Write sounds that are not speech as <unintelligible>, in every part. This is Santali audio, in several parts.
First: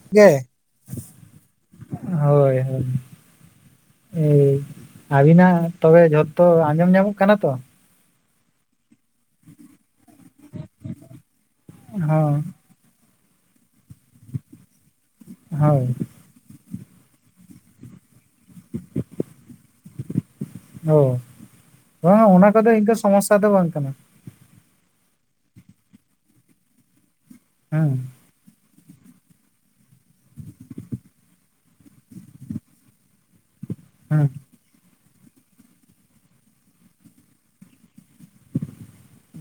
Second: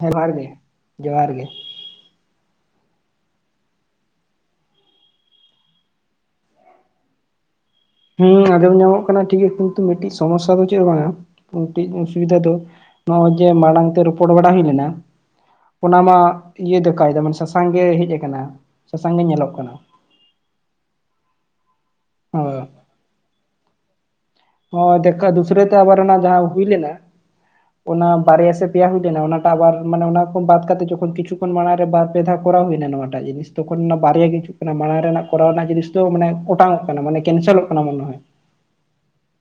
ᱡᱚᱦᱟᱨ ᱜᱮ ᱡᱚᱦᱟᱨ ᱜᱮ ᱦᱳᱭ ᱦᱳᱭ ᱮ ᱟᱹᱵᱤᱱᱟᱜ ᱛᱚᱵᱮ ᱡᱷᱚᱛᱚ ᱟᱸᱡᱚᱢ ᱧᱟᱢᱚᱜ ᱠᱟᱱᱟ ᱛᱚ ᱦᱮᱸ ᱟᱸᱡᱚᱢ ᱧᱟᱢᱚᱜ ᱠᱟᱱᱟ ᱴᱷᱤᱠ ᱜᱮᱭᱟ ᱠᱤᱱᱛᱩ ᱢᱤᱫᱴᱤᱡ ᱥᱚᱢᱚᱥᱥᱟ ᱫᱚ ᱪᱮᱫ ᱵᱟᱝ ᱟ ᱢᱤᱫᱴᱤᱡ ᱦᱚᱸ ᱚᱥᱩᱵᱤᱫᱷᱟ ᱫᱚ ᱱᱚᱜᱼᱚᱭ ᱡᱮ ᱢᱟᱲᱟᱝ ᱛᱮ ᱨᱚᱯᱚᱲ ᱵᱟᱲᱟ ᱦᱩᱭ ᱞᱮᱱᱟ ᱦᱳᱭ ᱚᱱᱟ ᱢᱟ ᱤᱭᱟᱹ ᱫᱟᱠᱟᱭᱮᱫᱟ ᱢᱟᱱᱮ ᱥᱟᱥᱟᱝ ᱜᱮ ᱦᱮᱡ ᱟᱠᱟᱱᱟ ᱥᱟᱥᱟᱝ ᱜᱮ ᱧᱮᱞᱚᱜ ᱠᱟᱱᱟ ᱚ ᱦᱮᱸ, ᱚᱱᱟ ᱦᱳᱭ ᱠᱚᱫᱚ ᱤᱧ ᱫᱚ ᱥᱚᱢᱚᱥᱥᱟ ᱫᱚ ᱵᱟᱝ ᱠᱟᱱᱟ ᱦᱮᱸ ᱫᱮᱠᱷᱟ ᱫᱩᱥᱨᱟᱟᱹ ᱛᱮ ᱟᱵᱟᱨ ᱚᱱᱟ ᱡᱟᱦᱟᱸ ᱦᱩᱭ ᱞᱮᱱᱟ ᱦᱮᱸ ᱚᱱᱟ ᱵᱟᱨᱭᱟ ᱥᱮ ᱯᱮᱭᱟ ᱦᱩᱭ ᱞᱮᱱᱟ ᱚᱱᱟᱴᱟᱜ ᱟᱵ ᱢᱟᱱᱮ ᱚᱱᱟ ᱠᱷᱚᱱ ᱵᱟᱫ ᱠᱟᱛᱮ ᱡᱚᱠᱷᱚᱱ ᱠᱤᱪᱷᱩ ᱠᱷᱚᱱ ᱢᱟᱲᱟᱝ ᱨᱮ ᱵᱟᱨ ᱯᱮ ᱫᱷᱟ ᱠᱚᱨᱟᱣ ᱦᱩᱭᱱᱟ ᱱᱚᱣᱟᱴᱟᱜ ᱡᱤᱱᱤᱥ ᱛᱚᱠᱷᱚᱱ ᱚᱱᱟ ᱦᱮᱸ ᱵᱟᱨᱭᱟ ᱜᱮ ᱦᱤᱡᱩᱜ ᱠᱟᱱᱟ ᱢᱟᱲᱟᱝ ᱨᱮᱱᱟᱜ ᱠᱚᱨᱟᱣ ᱨᱮᱱᱟᱜ ᱡᱤᱱᱤᱥ ᱫᱚ ᱢᱟᱱᱮ ᱚᱴᱟᱝᱚᱜ ᱠᱟᱱᱟ ᱢᱟᱱᱮ ᱠᱮᱱᱥᱮᱞᱚᱜ ᱠᱟᱱᱟ ᱢᱚᱱᱮ ᱦᱚᱭ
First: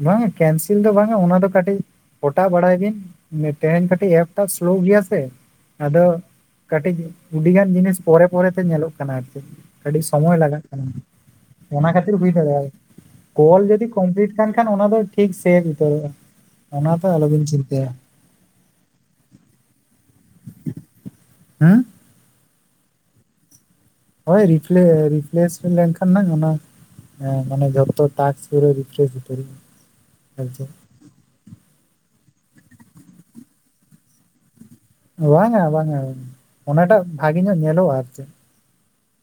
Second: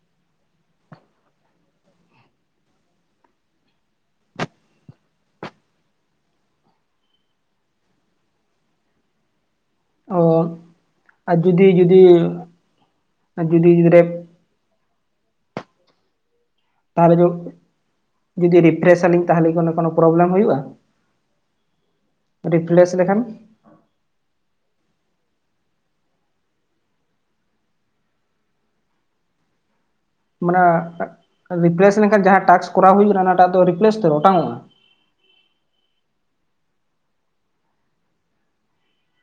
ᱵᱟᱝᱟ ᱠᱮᱱᱥᱮᱞ ᱫᱚ ᱵᱟᱝᱟ ᱚᱱᱟ ᱫᱚ ᱠᱟᱹᱴᱤᱡ ᱚᱴᱟ ᱵᱟᱲᱟᱭ ᱵᱤᱱ ᱛᱮᱦᱮᱧ ᱠᱟᱹᱴᱤᱡ ᱮᱯᱴᱟ ᱥᱞᱳ ᱜᱮᱭᱟ ᱥᱮ ᱟᱫᱚ ᱠᱟᱹᱴᱤᱡ ᱟᱹᱰᱤᱜᱟᱱ ᱡᱤᱱᱤᱥ ᱯᱚᱨᱮ ᱯᱚᱨᱮᱛᱮ ᱧᱮᱞᱚᱜ ᱠᱟᱱᱟ ᱟᱨ ᱪᱮᱫ ᱠᱟᱹ ᱚ ᱥᱚᱢᱚᱭ ᱞᱟᱜᱟᱜ ᱠᱟᱱᱟ ᱟᱨ ᱡᱩᱫᱤ ᱚᱱᱟ ᱡᱩᱫᱤ ᱠᱷᱟᱹᱛᱤᱨ ᱦᱩᱭ ᱫᱟᱲᱮᱭᱟᱜᱼᱟ ᱟᱨ ᱠᱚᱞ ᱡᱩᱫᱤ ᱨᱮ ᱠᱚᱢᱯᱞᱤᱴ ᱠᱷᱟᱱ ᱚᱱᱟ ᱫᱚ ᱴᱷᱤᱠ ᱥᱮ ᱩᱛᱟᱹᱨᱚᱜᱼᱟ ᱚᱱᱟ ᱫᱚ ᱛᱟᱦᱚᱞᱮ ᱡᱚ ᱟᱞᱚᱵᱤᱱ ᱪᱤᱱᱛᱟᱹᱭᱟ ᱡᱩᱫᱤ ᱨᱤᱯᱷᱨᱮᱥ ᱟᱹᱞᱤᱧ ᱛᱟᱦᱚᱞᱮ ᱜᱮᱚᱱ ᱠᱳᱱᱳ ᱯᱨᱚᱵᱞᱮᱢ ᱦᱩᱭᱩᱜᱼᱟ ᱦᱮᱸ ᱨᱤᱯᱞᱤᱥ ᱞᱮᱠᱷᱟᱱ ᱦᱳᱭ ᱨᱤᱯᱞᱮ ᱨᱤᱯᱞᱮᱥ ᱞᱮᱱᱠᱷᱟᱱ ᱱᱟᱝ ᱚᱱᱟ ᱦᱮᱸ ᱢᱟᱱᱮ ᱡᱚᱛᱚ ᱴᱟᱥᱠ‌ᱯᱩᱨᱟ. ᱨᱤᱯᱷᱨᱮᱥ ᱩᱛᱟ. ᱨᱚᱜ ᱢᱟᱱᱮ ᱨᱤᱯᱞᱮᱥ ᱞᱮᱱᱠᱷᱟᱱ ᱡᱟᱦᱟᱸ ᱴᱟᱥ ᱠᱚᱨᱟᱣ ᱦᱩᱭᱩᱜ ᱠᱟᱱᱟ ᱚᱱᱟ ᱴᱟᱜ ᱫᱚ ᱨᱤᱯᱞᱮᱥ ᱛᱮ ᱚᱴᱟᱝ ᱚᱜᱼᱟ ᱵᱟᱝᱼᱟ ᱵᱟᱝᱼᱟ ᱚᱱᱟᱴᱟᱜ ᱵᱷᱟᱜᱮ ᱧᱚᱜ ᱧᱮᱞᱚᱜᱼᱟ ᱟᱨ ᱪᱮᱫ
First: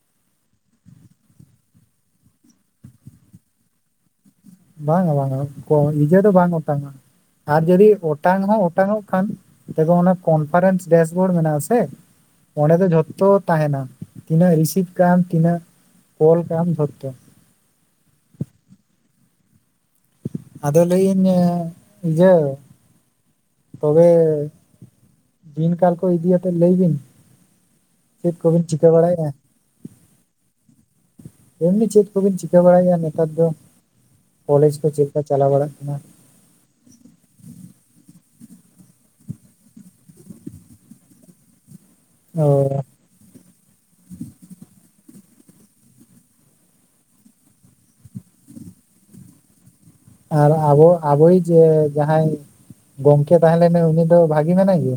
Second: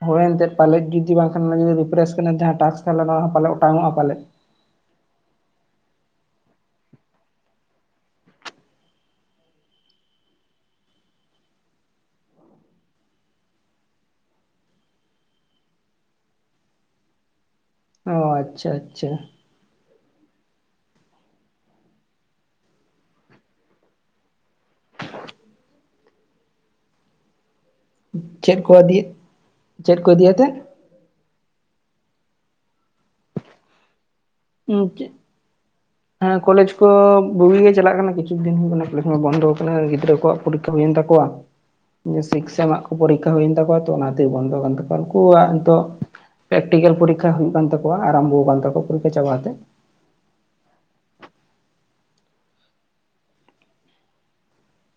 ᱦᱳᱭ ᱮᱱᱛᱮ ᱯᱟᱞᱮᱫ ᱡᱩᱫᱤ ᱵᱟᱝᱠᱷᱟᱱ ᱨᱤᱯᱷᱨᱮᱥ ᱡᱟᱦᱟᱸ ᱴᱟ ᱛᱟᱦᱮ ᱚᱱᱟᱯᱟᱞ ᱚᱴᱟᱝᱢᱚᱜ ᱦᱚᱸ ᱯᱟᱞᱮᱫ ᱵᱟᱝᱟ ᱵᱟᱝᱟ ᱠᱚ ᱤᱡᱟᱹ ᱫᱚ ᱵᱟᱝ ᱚᱴᱟᱝᱼᱟ ᱟᱨ ᱡᱩᱫᱤ ᱚᱴᱟᱝ ᱦᱚᱸ ᱚᱴᱟᱝᱼᱚᱜ ᱠᱷᱟᱱ ᱮᱵᱚᱝ ᱚᱱᱟ ᱠᱚᱱᱯᱷᱟᱨᱮᱱᱥ ᱰᱮᱥᱵᱳᱨᱰ ᱢᱮᱱᱟᱜ ᱟᱥᱮ ᱚᱸᱰᱮ ᱫᱚ ᱡᱷᱚᱛᱚ ᱛᱟᱦᱮᱱᱟ ᱛᱤᱱᱟᱹᱜ ᱨᱤᱥᱤᱵ ᱠᱟᱱ ᱛᱤᱱᱟᱹᱜ ᱠᱚᱞ ᱠᱟᱜ ᱟ ᱡᱷᱚᱛᱚ ᱚ ᱟᱪᱪᱷᱟ ᱟᱪᱪᱷᱟ ᱟᱫᱚ ᱞᱟᱹᱭᱟᱹᱧ ᱡᱮ ᱛᱚᱵᱮ ᱫᱤᱱ ᱠᱟᱞ ᱠᱚ ᱤᱫᱤᱭᱟᱛᱮᱫ ᱞᱟᱹᱭ ᱵᱤᱱ ᱪᱮᱫ ᱠᱚᱵᱤᱱ ᱠᱚ ᱪᱤᱠᱟᱹ ᱤᱫᱤᱭ ᱵᱟᱲᱟᱭᱮᱫᱼᱟ ᱪᱮᱫ ᱠᱚ ᱤᱫᱤᱭᱟᱛᱮ ᱮᱢᱱᱤ ᱪᱮᱫ ᱠᱚᱵᱤᱱ ᱪᱤᱠᱟᱹ ᱵᱟᱲᱟᱭᱟ ᱱᱮᱛᱟᱨ ᱫᱚ ᱠᱚᱞᱮᱡᱽ ᱠᱚ ᱪᱮᱫ ᱞᱮᱠᱟ ᱪᱟᱞᱟᱣ ᱵᱟᱲᱟᱜ ᱠᱟᱱᱟ ᱦᱮᱸ ᱠᱚᱞᱮᱡᱽ ᱠᱚ ᱵᱩᱜᱤ ᱜᱮ ᱪᱟᱞᱟᱜ ᱠᱟᱱᱟ ᱠᱤᱪᱷᱩ ᱫᱤᱱ ᱦᱩᱭᱩᱜ ᱠᱟᱱᱟ ᱠᱚᱞᱮᱡᱽ ᱢᱟ ᱵᱚᱱᱫᱚ ᱟᱠᱟᱱᱟ ᱜᱤᱫᱽᱨᱟᱹ ᱠᱚᱣᱟᱜ ᱯᱚᱨᱤᱠᱠᱷᱟ ᱦᱩᱭᱮᱱ ᱛᱟᱠᱚᱣᱟ <inaudible> ᱥᱤᱠᱥ ᱥᱮ ᱮᱢᱟᱜ ᱠᱚ ᱯᱚᱨᱤᱠᱠᱷᱟ ᱦᱩᱭᱮᱱ ᱛᱟᱠᱚᱣᱟ ᱛᱚ ᱚᱱᱟᱛᱮᱜᱮ ᱵᱚᱱᱫᱚ ᱠᱟᱱ ᱛᱟᱠᱚᱣᱟ ᱩᱱᱠᱩᱣᱟᱜ ᱱᱤᱛᱚᱜ ᱯᱮᱠᱴᱤᱠᱮᱞ ᱯᱚᱨᱤᱠᱠᱷᱟ ᱦᱩᱭᱩᱜ ᱠᱟᱱ ᱛᱟᱠᱚᱣᱟ ᱟᱨᱟᱢᱵᱷᱚ ᱠᱟᱱ ᱛᱟᱣᱟ ᱯᱚᱨᱤᱠᱠᱷᱟ ᱪᱟᱵᱟ ᱠᱟ ᱠᱟᱛᱮᱜ ᱟᱨ ᱟᱵᱚ ᱟᱵᱚᱭᱤᱡ ᱡᱮ ᱡᱟᱦᱟᱸᱭ ᱜᱚᱝᱠᱮ ᱛᱟᱦᱮᱸ ᱞᱮᱱᱟ ᱩᱱᱤ ᱫᱚ ᱵᱷᱟᱜᱤ ᱢᱮᱱᱟᱭ ᱜᱮ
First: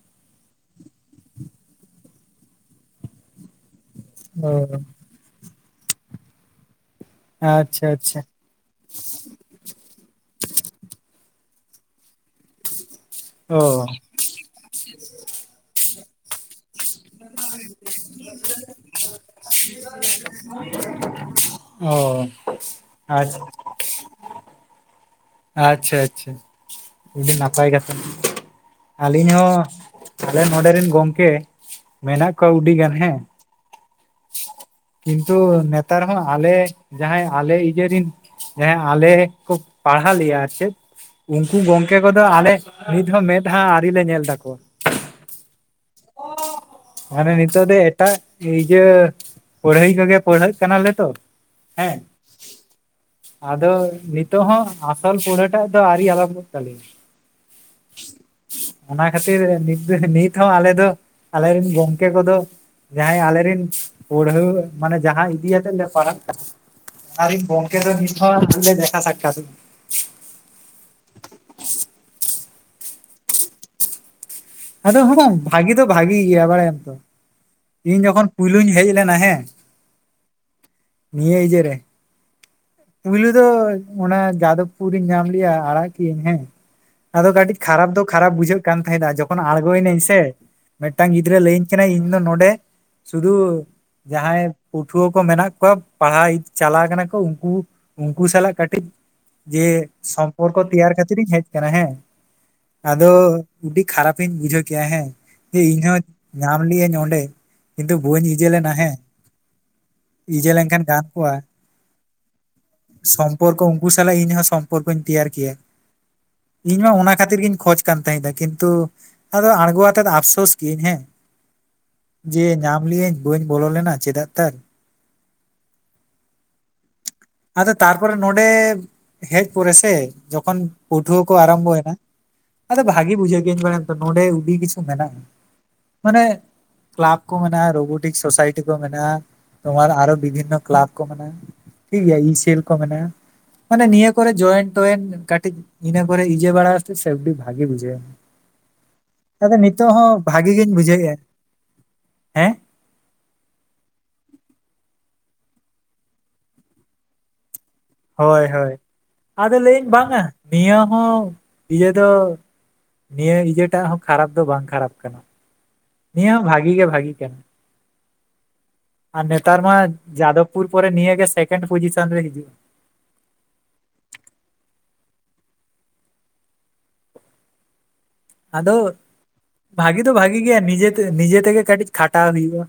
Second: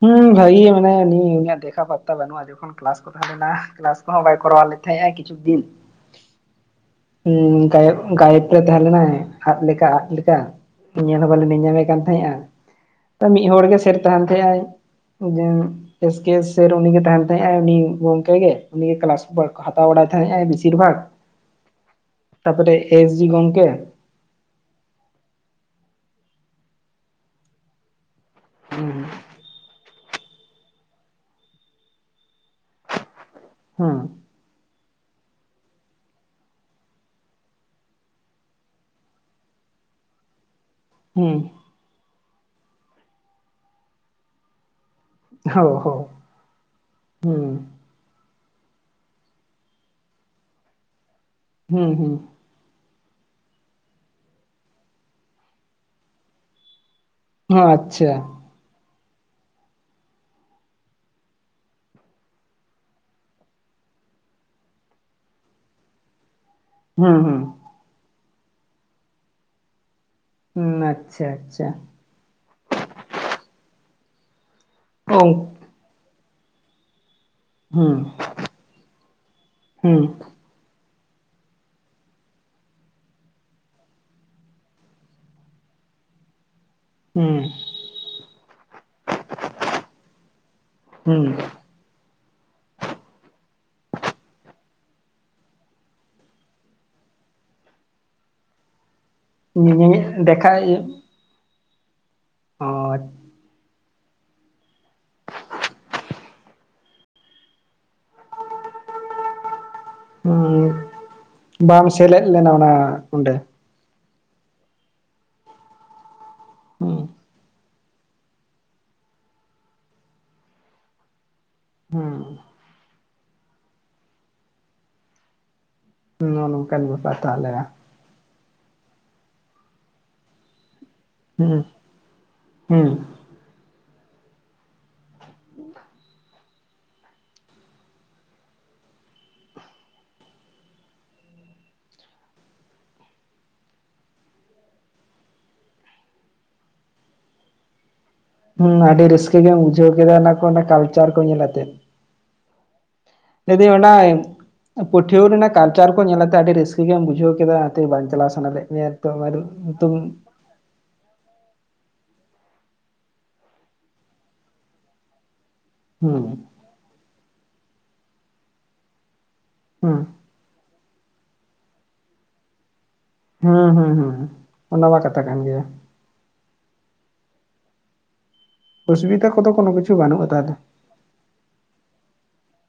ᱦᱩᱸ ᱵᱷᱟᱹᱜᱤᱮ ᱢᱟᱱᱮ ᱱᱤᱭᱟᱹ ᱩᱱᱤᱭᱟᱜ ᱫᱮᱷᱟ ᱯᱟᱨᱛᱟ ᱵᱟᱹᱱᱩᱜᱼᱟ ᱡᱚᱠᱷᱚᱱ ᱠᱞᱟᱥ ᱠᱚ ᱛᱟᱦᱮ ᱞᱮᱱᱟ ᱵᱟᱭ ᱚ ᱠᱚᱨᱟᱣᱟ ᱞᱮ ᱛᱟᱦᱮᱸᱼᱟ ᱠᱤᱪᱷᱩ ᱫᱤᱱ ᱦᱩᱸ ᱟᱪᱪᱷᱟ ᱟᱪᱪᱷᱟ <inaudible> ᱛᱟᱦᱮᱸ ᱞᱮᱱᱟᱭ ᱟᱫ ᱞᱮᱠᱟ ᱟᱫ ᱞᱮᱠᱟ ᱧᱮᱞ ᱦᱚᱸ ᱵᱟᱞᱮ ᱧᱮᱧᱟᱢᱮ ᱠᱟᱱ ᱛᱟᱦᱮᱸᱼᱟ ᱢᱤᱫ ᱚ ᱦᱚᱲᱚᱲ ᱜᱮ ᱥᱮᱨ ᱛᱟᱦᱮᱱ ᱛᱟᱦᱮᱸ ᱟᱭ ᱡᱮ ᱮᱥᱠᱮ ᱥᱮᱨ ᱩᱱᱤ ᱛᱟᱦᱮ ᱛᱟᱦᱮᱸᱜ ᱩᱱᱤ ᱜᱚᱢᱠᱮ ᱜᱮ ᱩᱱᱤ ᱠᱮᱞᱟᱥ ᱦᱟᱛᱟᱣ ᱵᱟᱲᱟᱭ ᱛᱟᱦᱮᱸᱜ ᱵᱮᱥᱤᱨ ᱵᱷᱟᱜᱽ ᱚ ᱛᱟᱯᱚᱨᱮ ᱮᱥ ᱡᱤ ᱟᱪᱪᱷᱟ ᱜᱚᱝᱠᱮ ᱟᱪᱪᱷᱟ ᱟᱪᱪᱷᱟ ᱟᱹᱰᱤ ᱱᱟᱯᱟᱭ ᱠᱟᱛᱷᱟ ᱦᱩᱸ ᱟᱹᱞᱤᱧ ᱦᱚᱸ ᱛᱟᱦᱞᱮ ᱱᱚᱰᱮ ᱨᱮᱱ ᱜᱚᱝᱠᱮ ᱢᱮᱱᱟᱜ ᱠᱚᱣᱟ ᱩᱰᱤ ᱜᱟᱱ ᱦᱮᱸ ᱦᱮᱸ ᱠᱤᱱᱛᱩ ᱱᱮᱛᱟᱨ ᱦᱚᱸ ᱟᱞᱮ ᱡᱟᱦᱟᱸᱭ ᱟᱞᱮ ᱤᱭᱟᱹ ᱨᱤᱱ ᱦᱮᱸ ᱟᱞᱮ ᱠᱷᱩᱵᱽ ᱯᱟᱲᱦᱟᱣ ᱞᱮᱭᱟ ᱟᱨ ᱪᱮᱫ ᱩᱱᱠᱩ ᱜᱚᱝᱠᱮ ᱠᱚᱫᱚ ᱟᱞᱮ ᱱᱤᱛ ᱦᱚᱸ ᱢᱮᱫᱦᱟ ᱟᱹᱨᱤ ᱞᱮ ᱧᱮᱞ ᱛᱟᱠᱚᱣᱟ ᱚ ᱦᱳ ᱢᱟᱱᱮ ᱱᱤᱛᱚᱜ ᱫᱚ ᱮᱴᱟᱜ ᱤᱭᱟᱹ ᱯᱟᱲᱦᱟᱹᱭ ᱠᱚᱜᱮ ᱯᱟᱹᱲᱦᱟᱹᱜ ᱠᱟᱱᱟᱞᱮ ᱛᱚ ᱦᱩᱸ ᱦᱮᱸ ᱦᱩᱸ ᱟᱫᱚ ᱱᱤᱛᱚᱜ ᱦᱚᱸ ᱟᱥᱚᱞ ᱯᱩᱲᱟᱹ ᱴᱟᱜ ᱫᱚ ᱟᱹᱣᱨᱤ ᱟᱨᱟᱢᱵᱚᱜ ᱛᱟᱞᱮᱭᱟ ᱦᱚ ᱟᱪᱪᱷᱟ ᱚᱱᱟ ᱠᱷᱟᱹᱛᱤᱨᱤ ᱱᱤᱛ ᱦᱚᱸ ᱟᱞᱮ ᱫᱚ ᱟᱞᱮ ᱨᱮᱱ ᱜᱚᱝᱠᱮ ᱠᱚᱫᱚ ᱡᱟᱦᱟᱸᱭ ᱟᱞᱮᱨᱮᱱ ᱯᱟᱹᱲᱦᱟᱹ ᱢᱟᱱᱮ ᱡᱟᱦᱟᱸ ᱤᱫᱤᱛᱮᱜ ᱞᱮ ᱯᱟᱲᱦᱟᱜ ᱠᱟᱱᱟ ᱟᱨ ᱤᱧ ᱜᱚᱢᱠᱮ ᱛᱚ ᱱᱤᱛᱤᱛᱣᱟ ᱦᱟᱱᱮ ᱫᱟ ᱥᱟᱠᱟ <inaudible> ᱦᱩᱸ ᱟᱪᱪᱷᱟ ᱟᱪᱪᱷᱟ᱾ ᱱᱚᱰᱮ <unintelligible> ᱵᱷᱟᱜᱤ ᱫᱚ ᱵᱷᱟᱜᱤ ᱜᱮᱭᱟ ᱵᱟᱲᱟᱭᱟᱢ ᱛᱚ᱾ ᱤᱧ ᱡᱚᱠᱷᱚᱱ ᱯᱩᱭᱞᱩᱧ ᱦᱮᱡ ᱞᱮᱱᱟ ᱦᱮᱸ ᱱᱤᱭᱟᱹ ᱤᱭᱟᱹ ᱨᱮ ᱯᱩᱭᱞᱩ ᱫᱚ ᱚᱱᱟ ᱡᱟᱫᱚᱵᱽᱯᱩᱨᱤᱧ ᱧᱟᱢ ᱞᱮᱭᱟ ᱟᱲᱟᱜ ᱠᱤᱭᱟᱹᱧ ᱦᱮᱸ ᱟᱫᱚ ᱠᱟᱹᱴᱤᱡ ᱠᱷᱟᱨᱟᱯ ᱫᱚ ᱠᱷᱟᱨᱟᱯ ᱵᱩᱡᱷᱟᱹᱜ ᱠᱟᱱ ᱛᱟᱦᱮᱸᱫᱱᱟ ᱡᱚᱠᱷᱚᱱ ᱟᱬᱜᱚᱭᱱᱟᱹᱧ ᱥᱮ ᱢᱤᱫᱴᱟᱝ ᱜᱤᱫᱽᱨᱟᱹ ᱞᱟᱹᱭᱟᱹᱧ ᱠᱮᱱᱟᱭ ᱤᱧᱫᱚ ᱱᱚᱰᱮ ᱥᱩᱫᱩ ᱡᱟᱦᱟᱸᱭ ᱯᱟᱹᱴᱷᱩᱣᱟᱹ ᱠᱚ ᱢᱮᱱᱟᱜ ᱠᱚᱣᱟ ᱯᱟᱲᱦᱟᱣ ᱪᱟᱞᱟᱣ ᱠᱟᱱᱟ ᱠᱚ ᱩᱱᱠᱩ ᱩᱱᱠᱩ ᱥᱟᱞᱟᱜ ᱠᱟᱹᱴᱤᱡ ᱡᱮ ᱥᱚᱢᱯᱚᱨᱠᱚ ᱛᱮᱭᱟᱨ ᱠᱷᱟᱹᱛᱤᱨ ᱤᱧ ᱦᱮᱡ ᱠᱟᱱᱟ ᱦᱮᱸ ᱟᱫᱚ ᱟᱹᱰᱤ ᱠᱷᱟᱨᱟᱯ ᱛᱤᱧ ᱵᱩᱡᱷᱟᱹᱣ ᱠᱮᱜ-ᱟ ᱦᱮᱸ ᱡᱮ ᱤᱧ ᱦᱚᱸ ᱧᱟᱢ ᱞᱮᱜ-ᱟᱹᱧ ᱚᱸᱰᱮ ᱠᱤᱱᱛᱩ ᱵᱳᱟᱹᱧ ᱤᱡᱮᱞ ᱞᱮᱱᱟ ᱦᱮᱸ ᱤᱡᱟᱹ ᱞᱮᱱᱠᱷᱟᱱ ᱜᱟᱱ ᱠᱚᱜᱼᱟ ᱵᱟᱝ ᱥᱮᱞᱮᱫ ᱞᱮᱱᱟ ᱚᱱᱟ, ᱚᱸᱰᱮ ᱥᱚᱢᱯᱚᱨᱠᱚ ᱩᱱᱠᱩ ᱥᱟᱞᱟᱜ ᱤᱧᱦᱚᱸ ᱥᱚᱢᱯᱚᱨᱠᱚᱧ ᱛᱮᱭᱟᱨ ᱠᱮᱭᱟ ᱾ ᱤᱧ ᱢᱟ ᱚᱱᱟ ᱠᱷᱟᱹᱛᱤᱨ ᱜᱤᱧ ᱠᱷᱚᱡᱽ ᱠᱟᱱ ᱛᱟᱸᱦᱮᱫᱤᱧ ᱠᱤᱱᱛᱩ ᱟᱫᱚ ᱟᱬᱜᱚ ᱟᱛᱮᱫ ᱟᱯᱥᱳᱥ ᱠᱮᱜᱭᱟᱹᱧ ᱦᱮᱸ᱾ ᱦᱮᱸ ᱡᱮ ᱧᱟᱢ ᱞᱮᱭᱟ. ᱧ ᱵᱟᱹᱧ ᱵᱚᱞᱚ ᱞᱮᱱᱟ ᱪᱮᱫᱟᱜ ᱛᱟᱨ ᱾ ᱱᱚᱜ ᱱᱚᱝᱠᱟᱱ ᱵᱮᱯᱟᱨ᱾ ᱛᱟᱦᱚᱞᱮ ᱟᱫᱚ ᱛᱟᱨᱯᱚᱨᱮ ᱱᱚᱸᱰᱮ ᱦᱮᱡ ᱯᱚᱨᱮ ᱥᱮ ᱡᱚᱠᱷᱚᱱ ᱯᱟᱹᱴᱷᱩᱣᱟᱹ ᱠᱚ ᱦᱮᱸ ᱟᱨᱟᱢᱵᱷᱚ ᱭᱮᱱᱟ ᱟᱫᱚ ᱦᱮᱸ ᱵᱷᱟᱜᱮ ᱵᱩᱡᱷᱟᱹᱜ ᱠᱮᱜᱭᱟᱹᱧ ᱵᱟᱲᱟᱭᱟᱢ ᱛᱚ ᱱᱚᱰᱮ ᱩᱰᱤ ᱠᱤᱪᱷᱩ ᱢᱮᱱᱟᱜᱼᱟ ᱾ ᱢᱟᱱᱮ ᱠᱞᱟᱵ ᱠᱚ ᱢᱮᱱᱟᱜᱼᱟ ᱨᱳᱵᱳᱴᱤᱠ ᱥᱳᱥᱟᱭᱴᱤ ᱠᱚ ᱢᱮᱱᱟᱜᱼᱟ᱾ ᱛᱳᱢᱟᱨ ᱟᱨᱚ ᱵᱤᱵᱷᱤᱱᱱᱚ ᱠᱞᱟᱵ ᱠᱚ ᱢᱮᱱᱟᱜᱼᱟ᱾ ᱴᱷᱤᱠ ᱜᱮᱭᱟ ᱤ ᱥᱮᱞ ᱠᱚ ᱢᱮᱱᱟᱜᱼᱟ᱾ ᱢᱟᱱᱮ ᱱᱤᱭᱟᱹ ᱠᱚᱨᱮ ᱡᱚᱭᱮᱱ ᱴᱚᱭᱮᱱ ᱠᱟᱹᱴᱤᱡ ᱤᱱᱟᱹ ᱯᱚᱨᱮ ᱤᱡᱮ ᱵᱟᱲᱟ ᱟᱛᱮᱫ ᱥᱮ ᱟ. ᱰᱤ ᱵᱷᱟᱜᱤ ᱵᱩᱡᱷᱟ. ᱜ-ᱟ ᱾ ᱦᱮᱸ ᱟᱹᱰᱤ ᱨᱟᱹᱥᱠᱟᱹ ᱜᱮᱢ ᱵᱩᱡᱷᱟᱹᱣ ᱠᱮᱫᱟ ᱚᱱᱟ ᱠᱚ ᱵᱷᱟᱜᱤ ᱚᱱᱟ ᱜᱤᱧ ᱠᱟᱞᱪᱟᱨ ᱵᱩᱡᱷᱟᱹᱣᱮᱫᱼᱟ ᱠᱚ ᱧᱮᱞ ᱟᱛᱮ᱾ ᱦᱮᱸ ᱞᱟᱹᱭ ᱫᱤᱧ ᱚᱱᱟ ᱯᱟᱹᱴᱷᱩᱭᱟᱹ ᱨᱮᱱᱟᱜ ᱠᱟᱞᱪᱟᱨ ᱠᱚ ᱧᱮᱞ ᱟᱛᱮ ᱟᱹᱰᱤ ᱨᱟᱹᱥᱠᱟᱹ ᱜᱮᱢ ᱵᱩᱡᱷᱟᱹᱣ ᱠᱮᱫᱟ ᱾ ᱛᱚᱵᱮ ᱵᱟᱝ ᱪᱟᱞᱟᱣ ᱦᱳᱭ ᱥᱟᱱᱟ ᱞᱮᱫ ᱦᱳᱭ ᱢᱮᱭᱟ ᱟᱨ ᱟᱫᱚ ᱞᱟᱹᱭᱟᱹᱧ ᱱᱤᱛᱚᱝ, ᱵᱟᱝᱟ ᱱᱤᱭᱟᱹ ᱦᱚᱸ ᱤᱭᱟᱹ ᱫᱚ ᱱᱤᱭᱟᱹ ᱤᱭᱟᱹ ᱴᱟᱜ ᱦᱚᱸ ᱠᱷᱟᱨᱟᱯ ᱫᱚ ᱵᱟᱝ ᱠᱷᱟᱨᱟᱯ ᱠᱟᱱᱟ, ᱱᱤᱭᱟᱹ ᱦᱚᱸ ᱦᱩᱸ ᱵᱷᱟᱜᱤ ᱜᱮ ᱵᱷᱟᱜᱤ ᱠᱟᱱᱟ᱾ ᱟᱨ ᱱᱮᱛᱟᱨ ᱢᱟ ᱦᱩᱸ ᱡᱟᱫᱚᱵᱽᱯᱩᱨ ᱯᱚᱨᱮ ᱱᱤᱭᱟᱹ ᱜᱮ ᱥᱮᱠᱮᱱᱰ ᱯᱚᱡᱤᱥᱚᱱ ᱨᱮ ᱦᱤᱡᱩᱜᱼᱟ᱾ ᱦᱩᱸ ᱦᱩᱸ ᱦᱩᱸ ᱚᱱᱟ ᱢᱟ ᱠᱟᱛᱷᱟ ᱠᱟᱱ ᱜᱮᱭᱟ᱾ ᱟᱫᱚ ᱚᱥᱩᱵᱤᱫᱟ ᱠᱚᱫᱚ ᱠᱳᱱᱳ ᱠᱤᱪᱷᱩ ᱵᱷᱟᱜᱤ ᱫᱚ ᱵᱟᱹᱱᱩᱜᱼᱟ ᱵᱷᱟᱜᱤ ᱛᱟᱦᱚᱞᱮ ᱜᱮᱭᱟ ᱱᱤᱡᱮᱛᱮ ᱱᱤᱡᱮ ᱛᱮᱜᱮ ᱠᱟᱹᱴᱤᱡ ᱠᱷᱟᱴᱟᱣ ᱦᱩᱭᱩᱜᱼᱟ᱾